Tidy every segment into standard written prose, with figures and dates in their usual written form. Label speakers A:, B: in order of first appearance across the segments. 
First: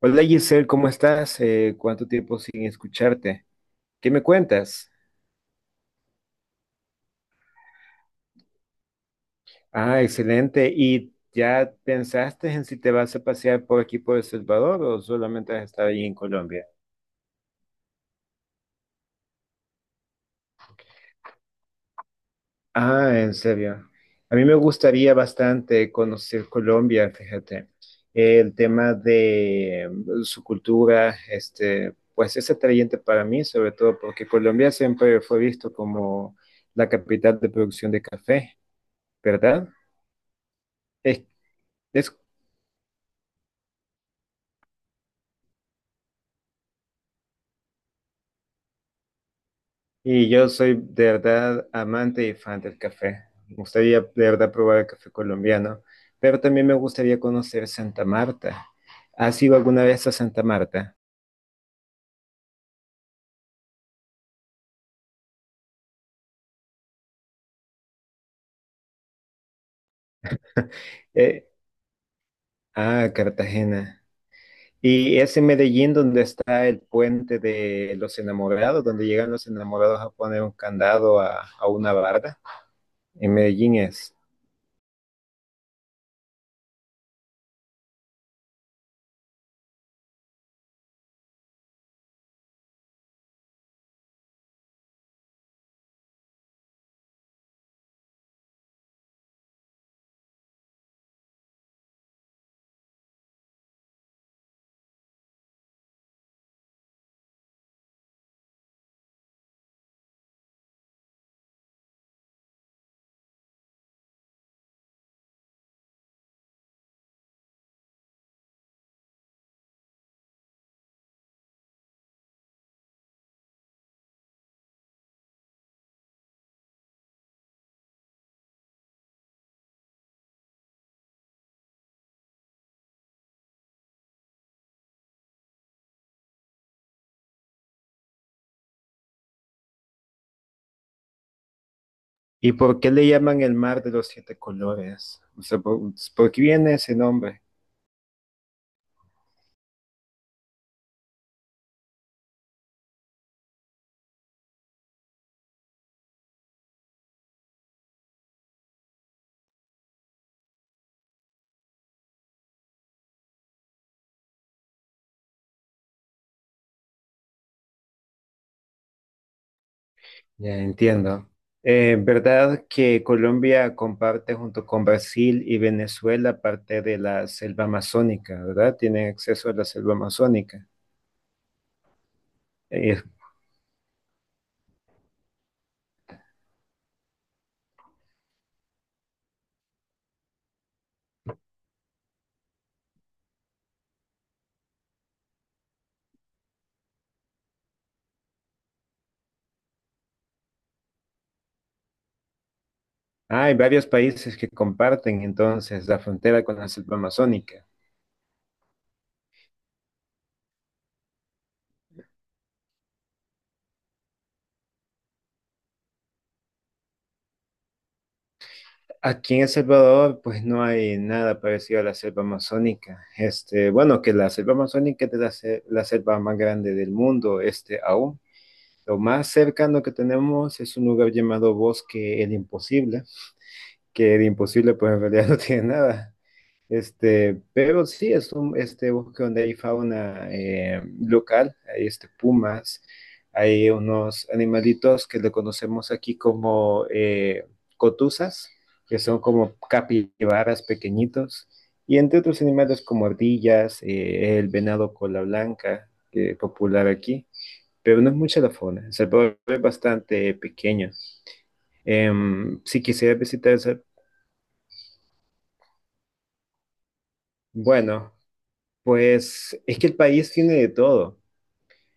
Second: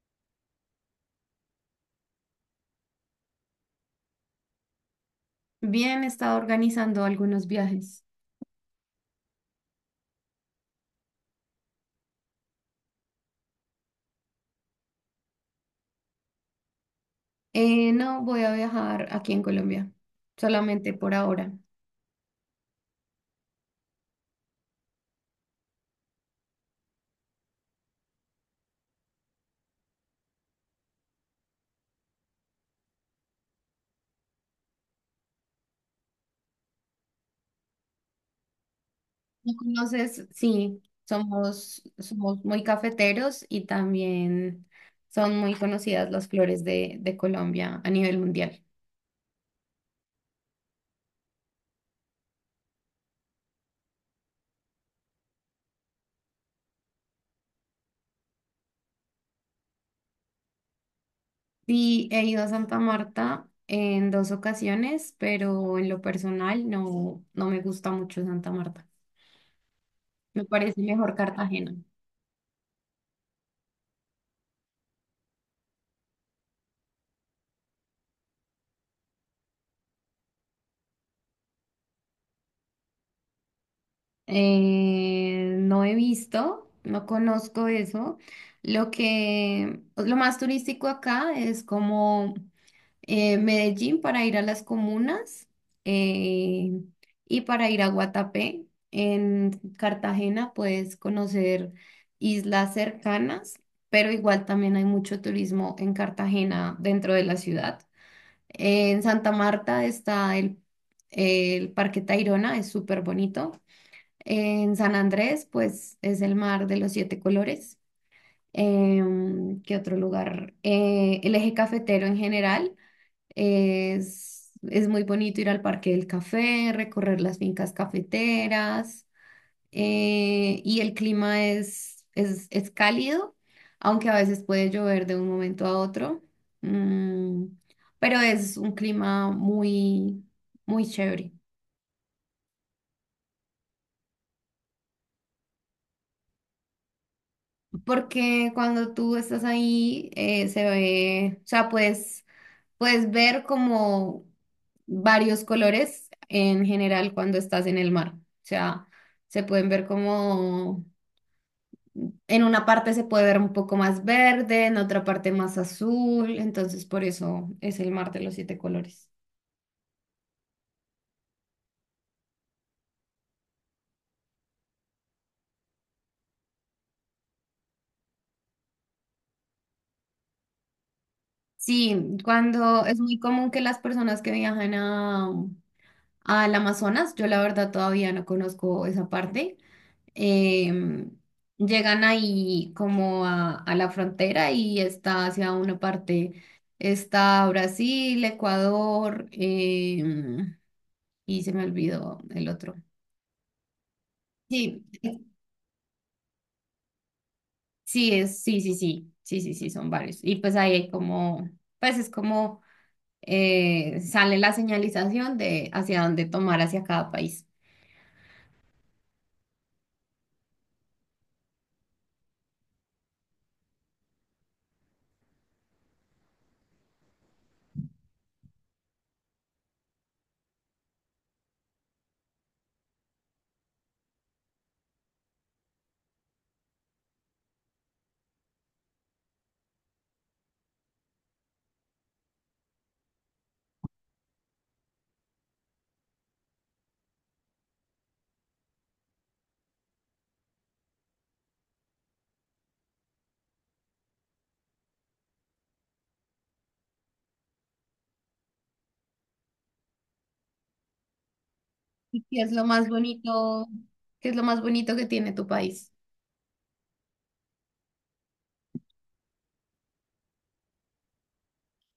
A: Hola Giselle, ¿cómo estás? ¿Cuánto tiempo sin escucharte? ¿Qué me cuentas?
B: Bien, he estado organizando algunos viajes.
A: Ah, excelente. ¿Y ya pensaste en si te vas a pasear por aquí por El Salvador o solamente has estado ahí en Colombia?
B: No voy a viajar aquí en Colombia, solamente por ahora.
A: Ah, en serio. A mí me gustaría bastante conocer Colombia, fíjate. El tema de su cultura, este, pues es atrayente para mí, sobre todo porque Colombia siempre fue visto como la capital de producción de café,
B: ¿Me
A: ¿verdad?
B: conoces? Sí,
A: Es,
B: somos,
A: es
B: somos muy cafeteros y también son muy conocidas las flores de Colombia a nivel mundial.
A: Y yo soy de verdad amante y fan del café. Me gustaría de verdad probar el café colombiano, pero también me gustaría conocer Santa Marta. ¿Has ido alguna vez a Santa Marta?
B: Sí, he ido a Santa Marta en dos ocasiones, pero en lo personal no me gusta mucho Santa Marta. Me parece mejor
A: Eh,
B: Cartagena.
A: ah, Cartagena. Y es en Medellín donde está el puente de los enamorados, donde llegan los enamorados a poner un candado a una barda. En Medellín es.
B: No he visto, no conozco eso. Lo que, pues, lo más turístico acá es como Medellín para ir a las comunas eh, y para ir a Guatapé. En Cartagena puedes conocer islas cercanas, pero igual también hay mucho turismo en Cartagena dentro de la ciudad. En Santa Marta está el Parque Tayrona, es súper bonito. En San Andrés, pues es el mar de los siete colores. ¿Qué otro lugar? El eje cafetero en general es muy bonito ir al Parque del Café, recorrer las fincas cafeteras y el clima es cálido, aunque a veces puede llover de un momento a otro, Mm, pero es un clima muy, muy chévere.
A: ¿Y por qué le llaman el mar de los siete colores? O sea, por qué viene ese nombre?
B: Porque cuando tú estás ahí, se ve, o sea, puedes ver como varios colores en general cuando estás en el mar. O sea, se pueden ver como, en una parte se puede ver un poco más verde, en otra parte más azul, entonces por eso es el mar de los siete colores.
A: Ya entiendo. ¿Verdad que Colombia comparte junto con Brasil y Venezuela parte de la selva amazónica? ¿Verdad? Tiene acceso a la selva amazónica.
B: Sí, cuando es
A: Eh,
B: muy común que las personas que viajan al Amazonas, yo la verdad todavía no conozco esa parte eh, llegan ahí como a la frontera y está hacia una parte, está Brasil, Ecuador, y se me olvidó el otro.
A: Hay varios países que
B: Sí,
A: comparten entonces la frontera con la selva amazónica.
B: sí, sí, sí, sí, sí, sí, sí, son varios. Y pues ahí hay como, pues es como sale la señalización de hacia dónde tomar hacia cada país.
A: Aquí en El Salvador, pues no hay nada parecido a la selva amazónica. Este, bueno, que la selva amazónica es la selva más grande del mundo, este aún. Lo más cercano que tenemos es un lugar llamado Bosque El Imposible, que de imposible pues en realidad no tiene nada. Este, pero sí, es un este, bosque donde hay fauna local, hay este, pumas, hay unos animalitos que le conocemos aquí como cotuzas, que son como capibaras pequeñitos, y entre otros animales como ardillas, el venado cola blanca, que es popular aquí, pero no es mucha la fauna. El Salvador es bastante pequeño.
B: ¿Y qué es lo
A: Si
B: más
A: quisiera visitar,
B: bonito? ¿Qué es lo más bonito que tiene tu país?
A: Bueno, pues es que el país tiene de todo.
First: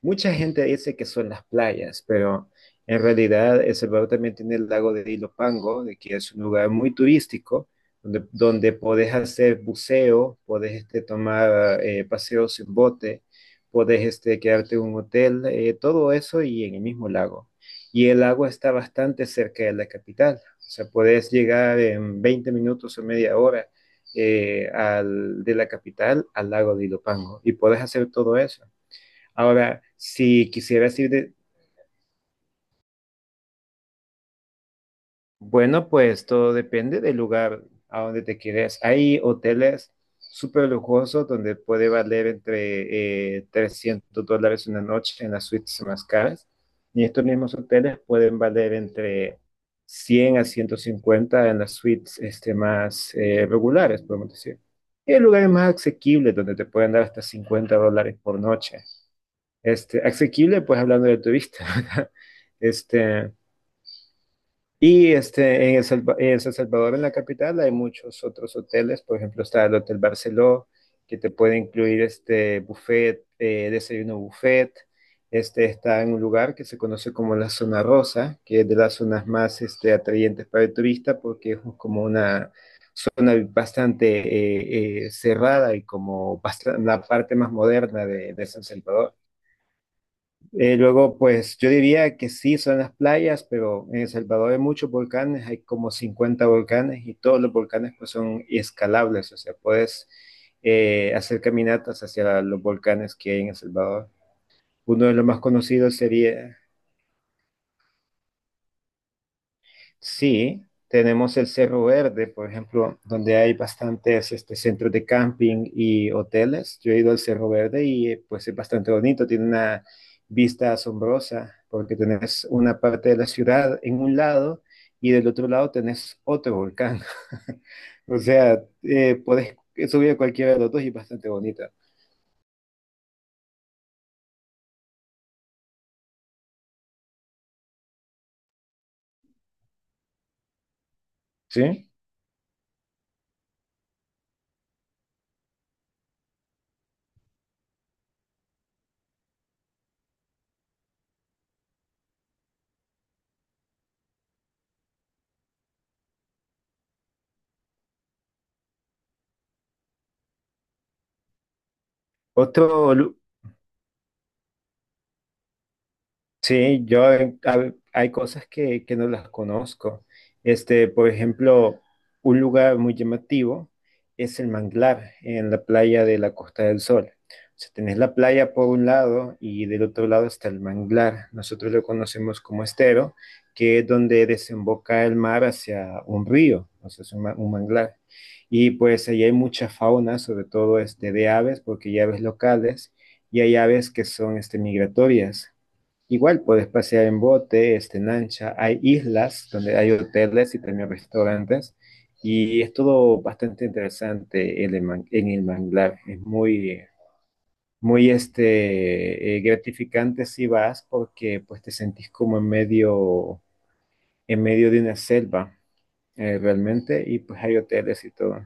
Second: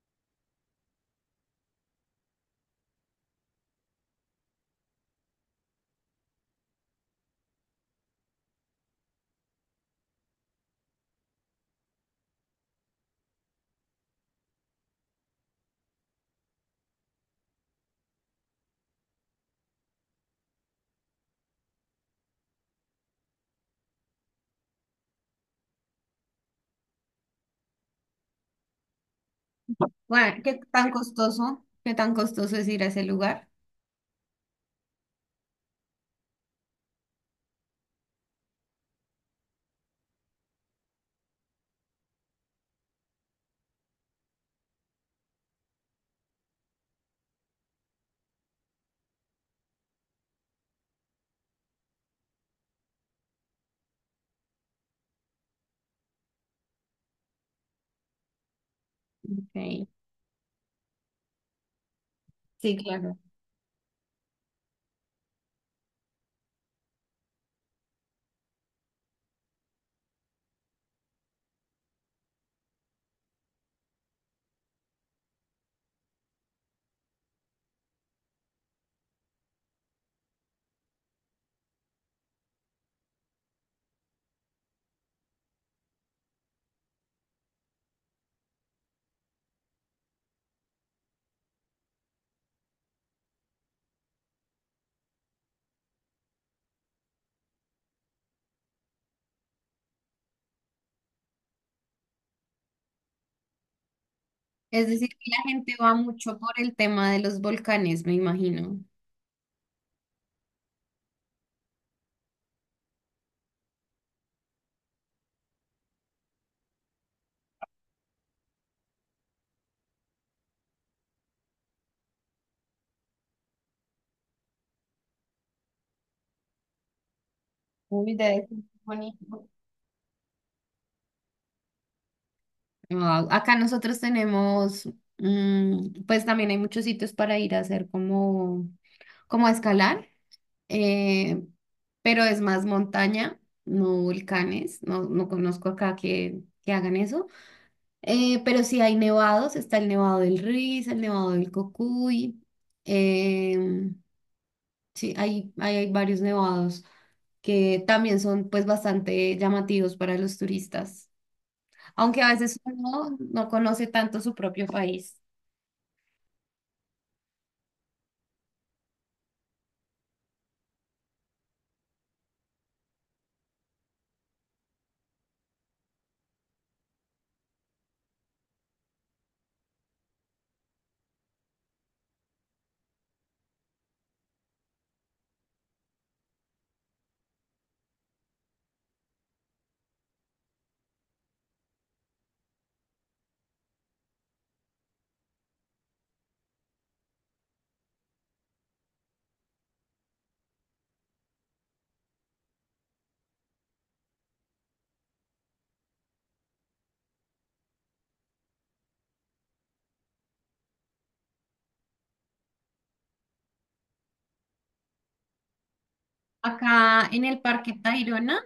A: Mucha gente dice que son las playas, pero en realidad El Salvador también tiene el lago de Ilopango, de que es un lugar muy turístico, donde, podés hacer buceo, podés este, tomar paseos en bote, podés este, quedarte en un hotel, todo eso y en el mismo lago. Y el lago está bastante cerca de la capital, o sea, podés llegar en 20 minutos o media hora de la capital al lago de Ilopango y podés hacer todo eso. Ahora,
B: Bueno,
A: si
B: ¿qué tan
A: quisieras ir
B: costoso? ¿Qué tan costoso es ir a ese lugar?
A: bueno, pues todo depende del lugar a donde te quieres. Hay hoteles súper lujosos donde puede valer entre $300 una noche en las suites más caras. Y estos mismos hoteles pueden valer entre 100 a 150 en las suites este, más regulares, podemos decir. Y hay lugares más asequibles donde te pueden dar hasta $50 por noche.
B: Ok.
A: Este, asequible, pues hablando del turista, ¿verdad?
B: Sí, claro.
A: Este, y este, en en San Salvador, en la capital, hay muchos otros hoteles. Por ejemplo, está el Hotel Barceló, que te puede incluir este buffet, desayuno buffet. Este está en un lugar que se conoce como la Zona Rosa, que es de las zonas más este, atrayentes para el turista, porque es como una zona bastante cerrada y la parte más moderna de San Salvador. Luego, pues yo diría que sí son las playas, pero en El Salvador hay muchos volcanes, hay como 50 volcanes y todos los volcanes pues son escalables, o sea, puedes hacer caminatas hacia los volcanes que hay en El Salvador.
B: Es
A: Uno
B: decir,
A: de los
B: que
A: más
B: la gente va
A: conocidos
B: mucho por
A: sería.
B: el tema de los volcanes, me imagino.
A: Sí, tenemos el Cerro Verde, por ejemplo, donde hay bastantes este, centros de camping y hoteles. Yo he ido al Cerro Verde y pues es bastante bonito, tiene una vista asombrosa porque tenés una parte de la ciudad en un lado y del otro lado tenés otro volcán.
B: Uy,
A: O
B: debe ser
A: sea,
B: bonito.
A: podés subir a cualquiera de los dos y es bastante bonito.
B: Wao, acá nosotros tenemos, pues también hay muchos sitios para ir a hacer como, a escalar, eh,
A: ¿Sí?
B: pero es más montaña, no volcanes. No, no conozco acá que hagan eso. Pero sí hay nevados, está el nevado del Riz, el nevado del Cocuy. em, sí, hay varios nevados que también son pues bastante llamativos para los turistas, aunque a veces
A: Otro
B: uno
A: lu-
B: no conoce tanto su propio país.
A: Sí, yo hay cosas que, no las conozco. Este, por ejemplo, un lugar muy llamativo es el manglar en la playa de la Costa del Sol. O sea, tenés la playa por un lado y del otro lado está el manglar. Nosotros lo conocemos como estero, que es donde desemboca el mar hacia un río, o sea, es un manglar. Y pues ahí hay mucha fauna, sobre todo este, de aves, porque hay aves locales y hay aves que son este, migratorias. Igual puedes pasear en bote, este, en lancha. Hay islas donde hay hoteles y también restaurantes. Y es todo bastante interesante en en el manglar. Es muy, muy este, gratificante si vas porque pues, te sentís como en medio de una selva realmente.
B: Acá
A: Y
B: en
A: pues
B: el
A: hay
B: Parque
A: hoteles y todo.
B: Tayrona,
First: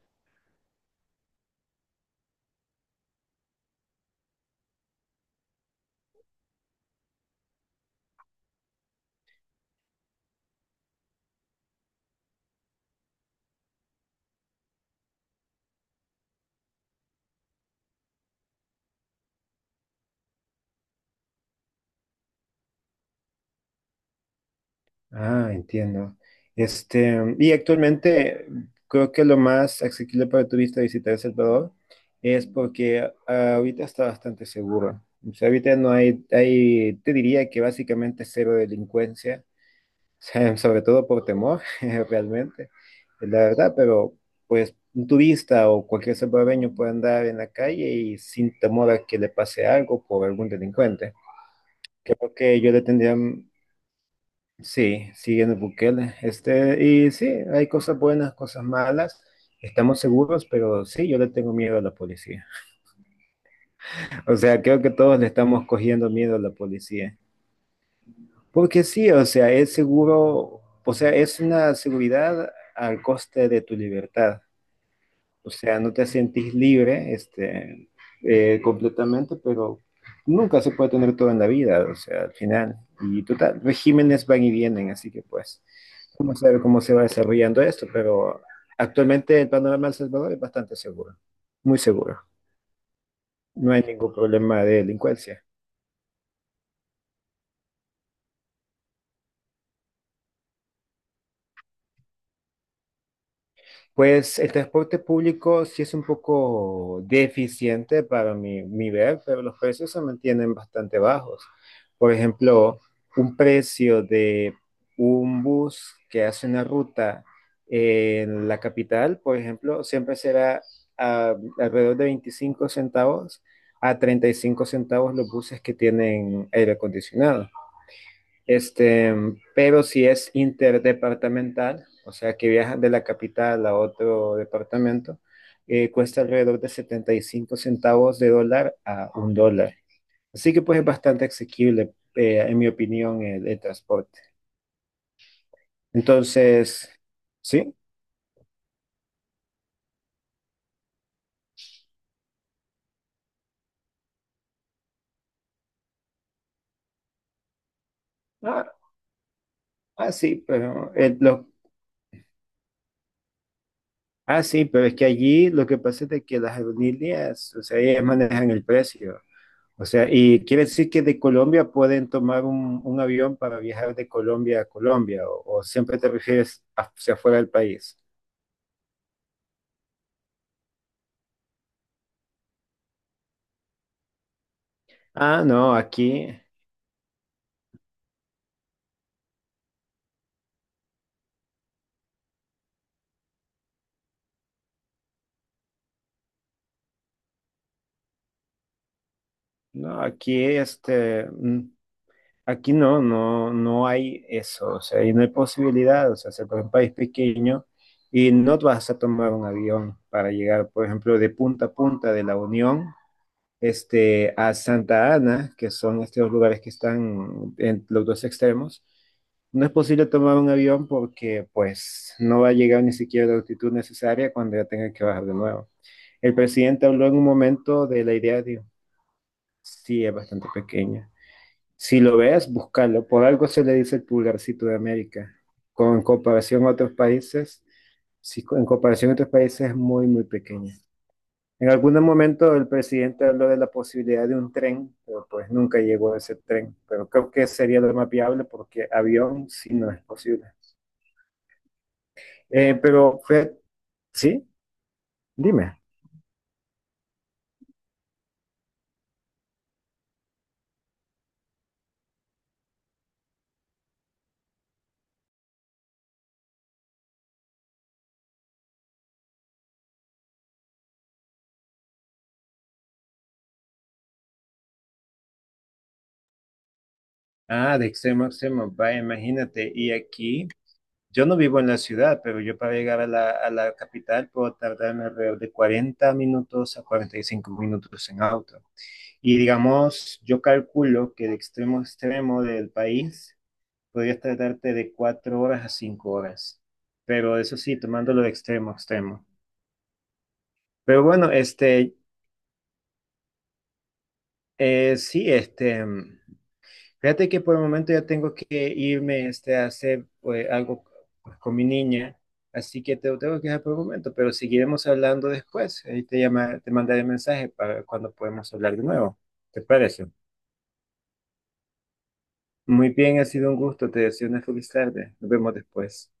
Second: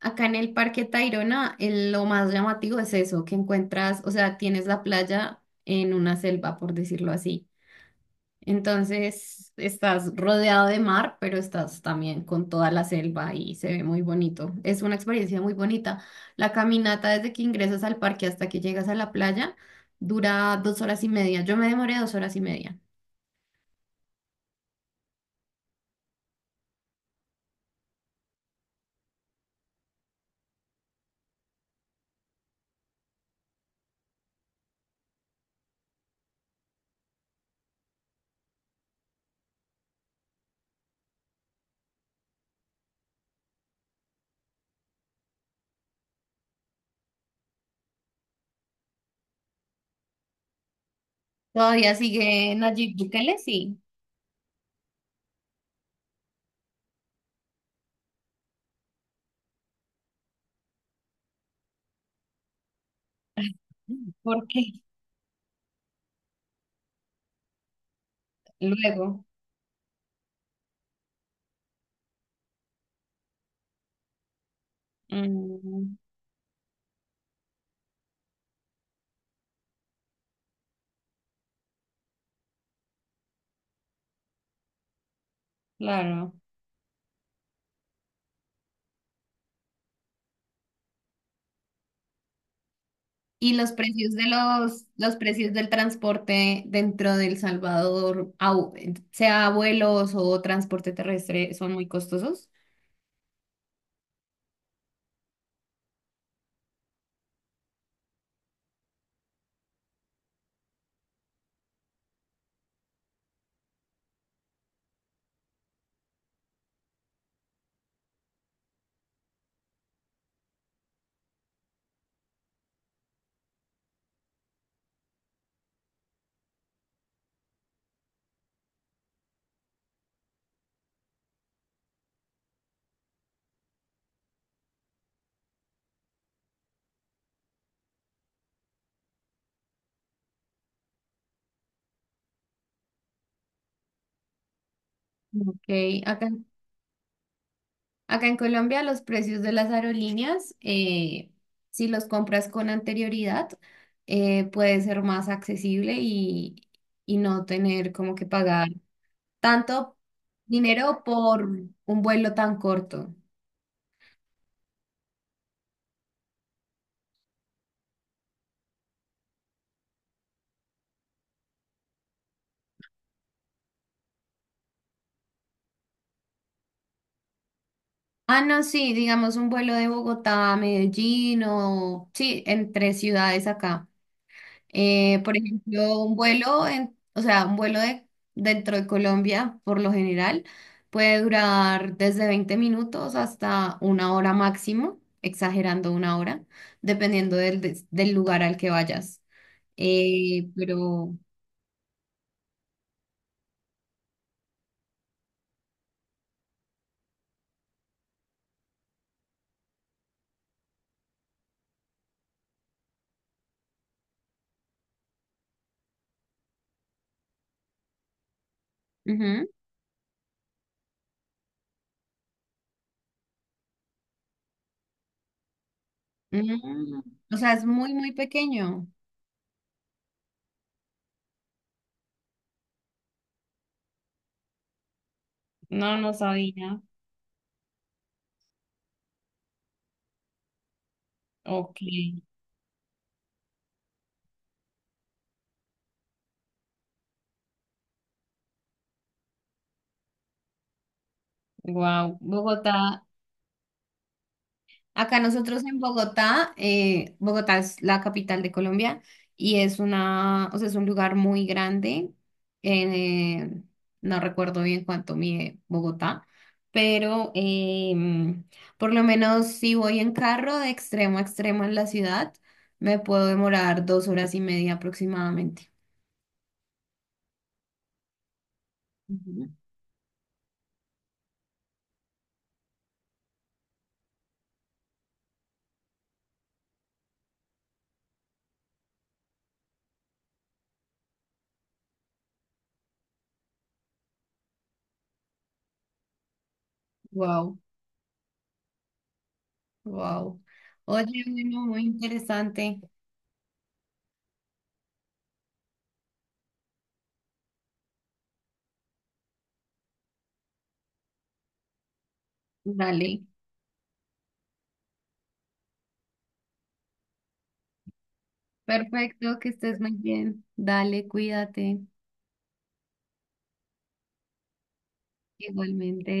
B: acá en el Parque Tayrona, lo más llamativo es eso, que encuentras, o sea, tienes la playa en una selva, por decirlo así. Entonces estás rodeado de mar, pero estás también con toda la selva y se ve muy bonito. Es una experiencia muy bonita. La caminata desde que ingresas al parque hasta que llegas a la playa dura 2 horas y media. Yo me demoré 2 horas y media.
A: Ah, entiendo. Este, y actualmente creo que lo más asequible para turista visitar El Salvador es porque ahorita está bastante seguro. O sea, ahorita no hay, te diría que básicamente cero delincuencia, o sea, sobre todo por temor, realmente, es la verdad, pero pues un turista o cualquier salvadoreño puede andar en la calle y sin temor a que le pase algo por algún delincuente.
B: Todavía
A: Creo
B: sigue
A: que yo le
B: Nayib
A: tendría.
B: Bukele, sí.
A: Sí, siguiendo Bukele. Este, y sí, hay cosas buenas, cosas malas. Estamos seguros, pero sí, yo le tengo miedo a la policía. O
B: ¿Por
A: sea,
B: qué?
A: creo que todos le estamos cogiendo miedo a la policía. Porque sí,
B: Luego.
A: o sea, es seguro, o sea, es una seguridad al coste de tu libertad. O sea, no
B: Mm,
A: te sentís libre, este, completamente, pero nunca se puede tener todo en la vida, o sea, al final. Y total, regímenes van y vienen, así que pues,
B: claro.
A: vamos a ver cómo se va desarrollando esto, pero actualmente el panorama del Salvador es bastante seguro, muy seguro.
B: Y
A: No
B: los
A: hay
B: precios
A: ningún
B: de
A: problema de
B: los
A: delincuencia.
B: precios del transporte dentro de El Salvador, sea vuelos o transporte terrestre, son muy costosos.
A: Pues el transporte público sí es un poco deficiente para mi ver, pero los precios se mantienen bastante bajos. Por ejemplo, un precio de un bus que hace una ruta en la capital, por ejemplo, siempre será alrededor de 25 centavos a 35 centavos los buses que tienen aire acondicionado. Este, pero si es interdepartamental, o sea que viajan de la capital a otro departamento, cuesta alrededor de 75 centavos de dólar a $1. Así que pues es bastante asequible, en mi opinión, el transporte.
B: Ok, acá,
A: Entonces, sí.
B: acá en Colombia los precios de las aerolíneas, si los compras con anterioridad, puede ser más accesible y no tener como que
A: ah,
B: pagar tanto
A: sí, pero
B: dinero por un vuelo tan corto.
A: ah, sí, pero es que allí lo que pasa es de que las aerolíneas, o sea, ellas manejan el precio. O sea, y quiere decir que de Colombia pueden tomar un avión para viajar de Colombia a Colombia, o siempre te refieres hacia afuera del país.
B: Ah, no, sí, digamos un vuelo de Bogotá a Medellín o sí, entre ciudades acá. Por
A: Ah, no,
B: ejemplo, un
A: aquí,
B: vuelo en, o sea, un vuelo de dentro de Colombia, por lo general, puede durar desde 20 minutos hasta una hora máximo, exagerando una hora, dependiendo del lugar al que vayas. Pero,
A: este, aquí no hay eso, o sea, y no hay posibilidad, o sea, se por un país pequeño y no vas a tomar un avión para llegar, por ejemplo, de punta a punta de la Unión, este, a Santa Ana, que son estos lugares que están en los dos extremos,
B: ujú,
A: no es posible tomar un avión porque pues no va a llegar ni siquiera a la altitud necesaria cuando ya tenga que bajar de nuevo. El presidente
B: mm,
A: habló en un
B: o sea, es
A: momento
B: muy,
A: de
B: muy
A: la idea de.
B: pequeño.
A: Sí, es bastante pequeña. Si lo ves, búscalo. Por algo se le dice el pulgarcito de América. Con
B: No,
A: En
B: no
A: comparación a
B: sabía.
A: otros países, sí, en comparación a otros países es muy, muy pequeña. En
B: Ok,
A: algún momento el presidente habló de la posibilidad de un tren, pero pues nunca llegó a ese tren. Pero creo que sería lo más viable porque avión sí no es posible.
B: wow. Bogotá
A: Pero Fred, sí,
B: Acá nosotros
A: dime.
B: en Bogotá, Bogotá es la capital de Colombia y es una, o sea, es un lugar muy grande. eh, no recuerdo bien cuánto mide Bogotá, pero em, por lo menos si voy en carro de extremo a extremo en la ciudad, me puedo demorar 2 horas y media aproximadamente.
A: Ah, de extremo a extremo, vaya,
B: Ujú.
A: imagínate. Y aquí, yo no vivo en la ciudad, pero yo para llegar a la, capital puedo tardarme alrededor de 40 minutos a 45 minutos en auto. Y digamos, yo calculo que de extremo a extremo del país podrías tardarte de 4 horas a 5 horas. Pero eso
B: Wow,
A: sí, tomándolo de extremo a extremo.
B: wow.
A: Pero
B: Oye,
A: bueno,
B: bueno, muy
A: este,
B: interesante.
A: sí, este, fíjate que por el momento ya tengo que irme, este, a hacer pues, algo pues, con mi niña. Así que te
B: Dale.
A: tengo que dejar por el momento, pero seguiremos hablando después. Ahí te llama, te mandaré mensaje para cuando podemos hablar de nuevo.
B: Perfecto, que
A: ¿Te
B: estés muy
A: parece?
B: bien. Dale, cuídate.
A: Muy bien, ha sido un gusto. Te deseo una feliz tarde. Nos vemos después.
B: Igualmente.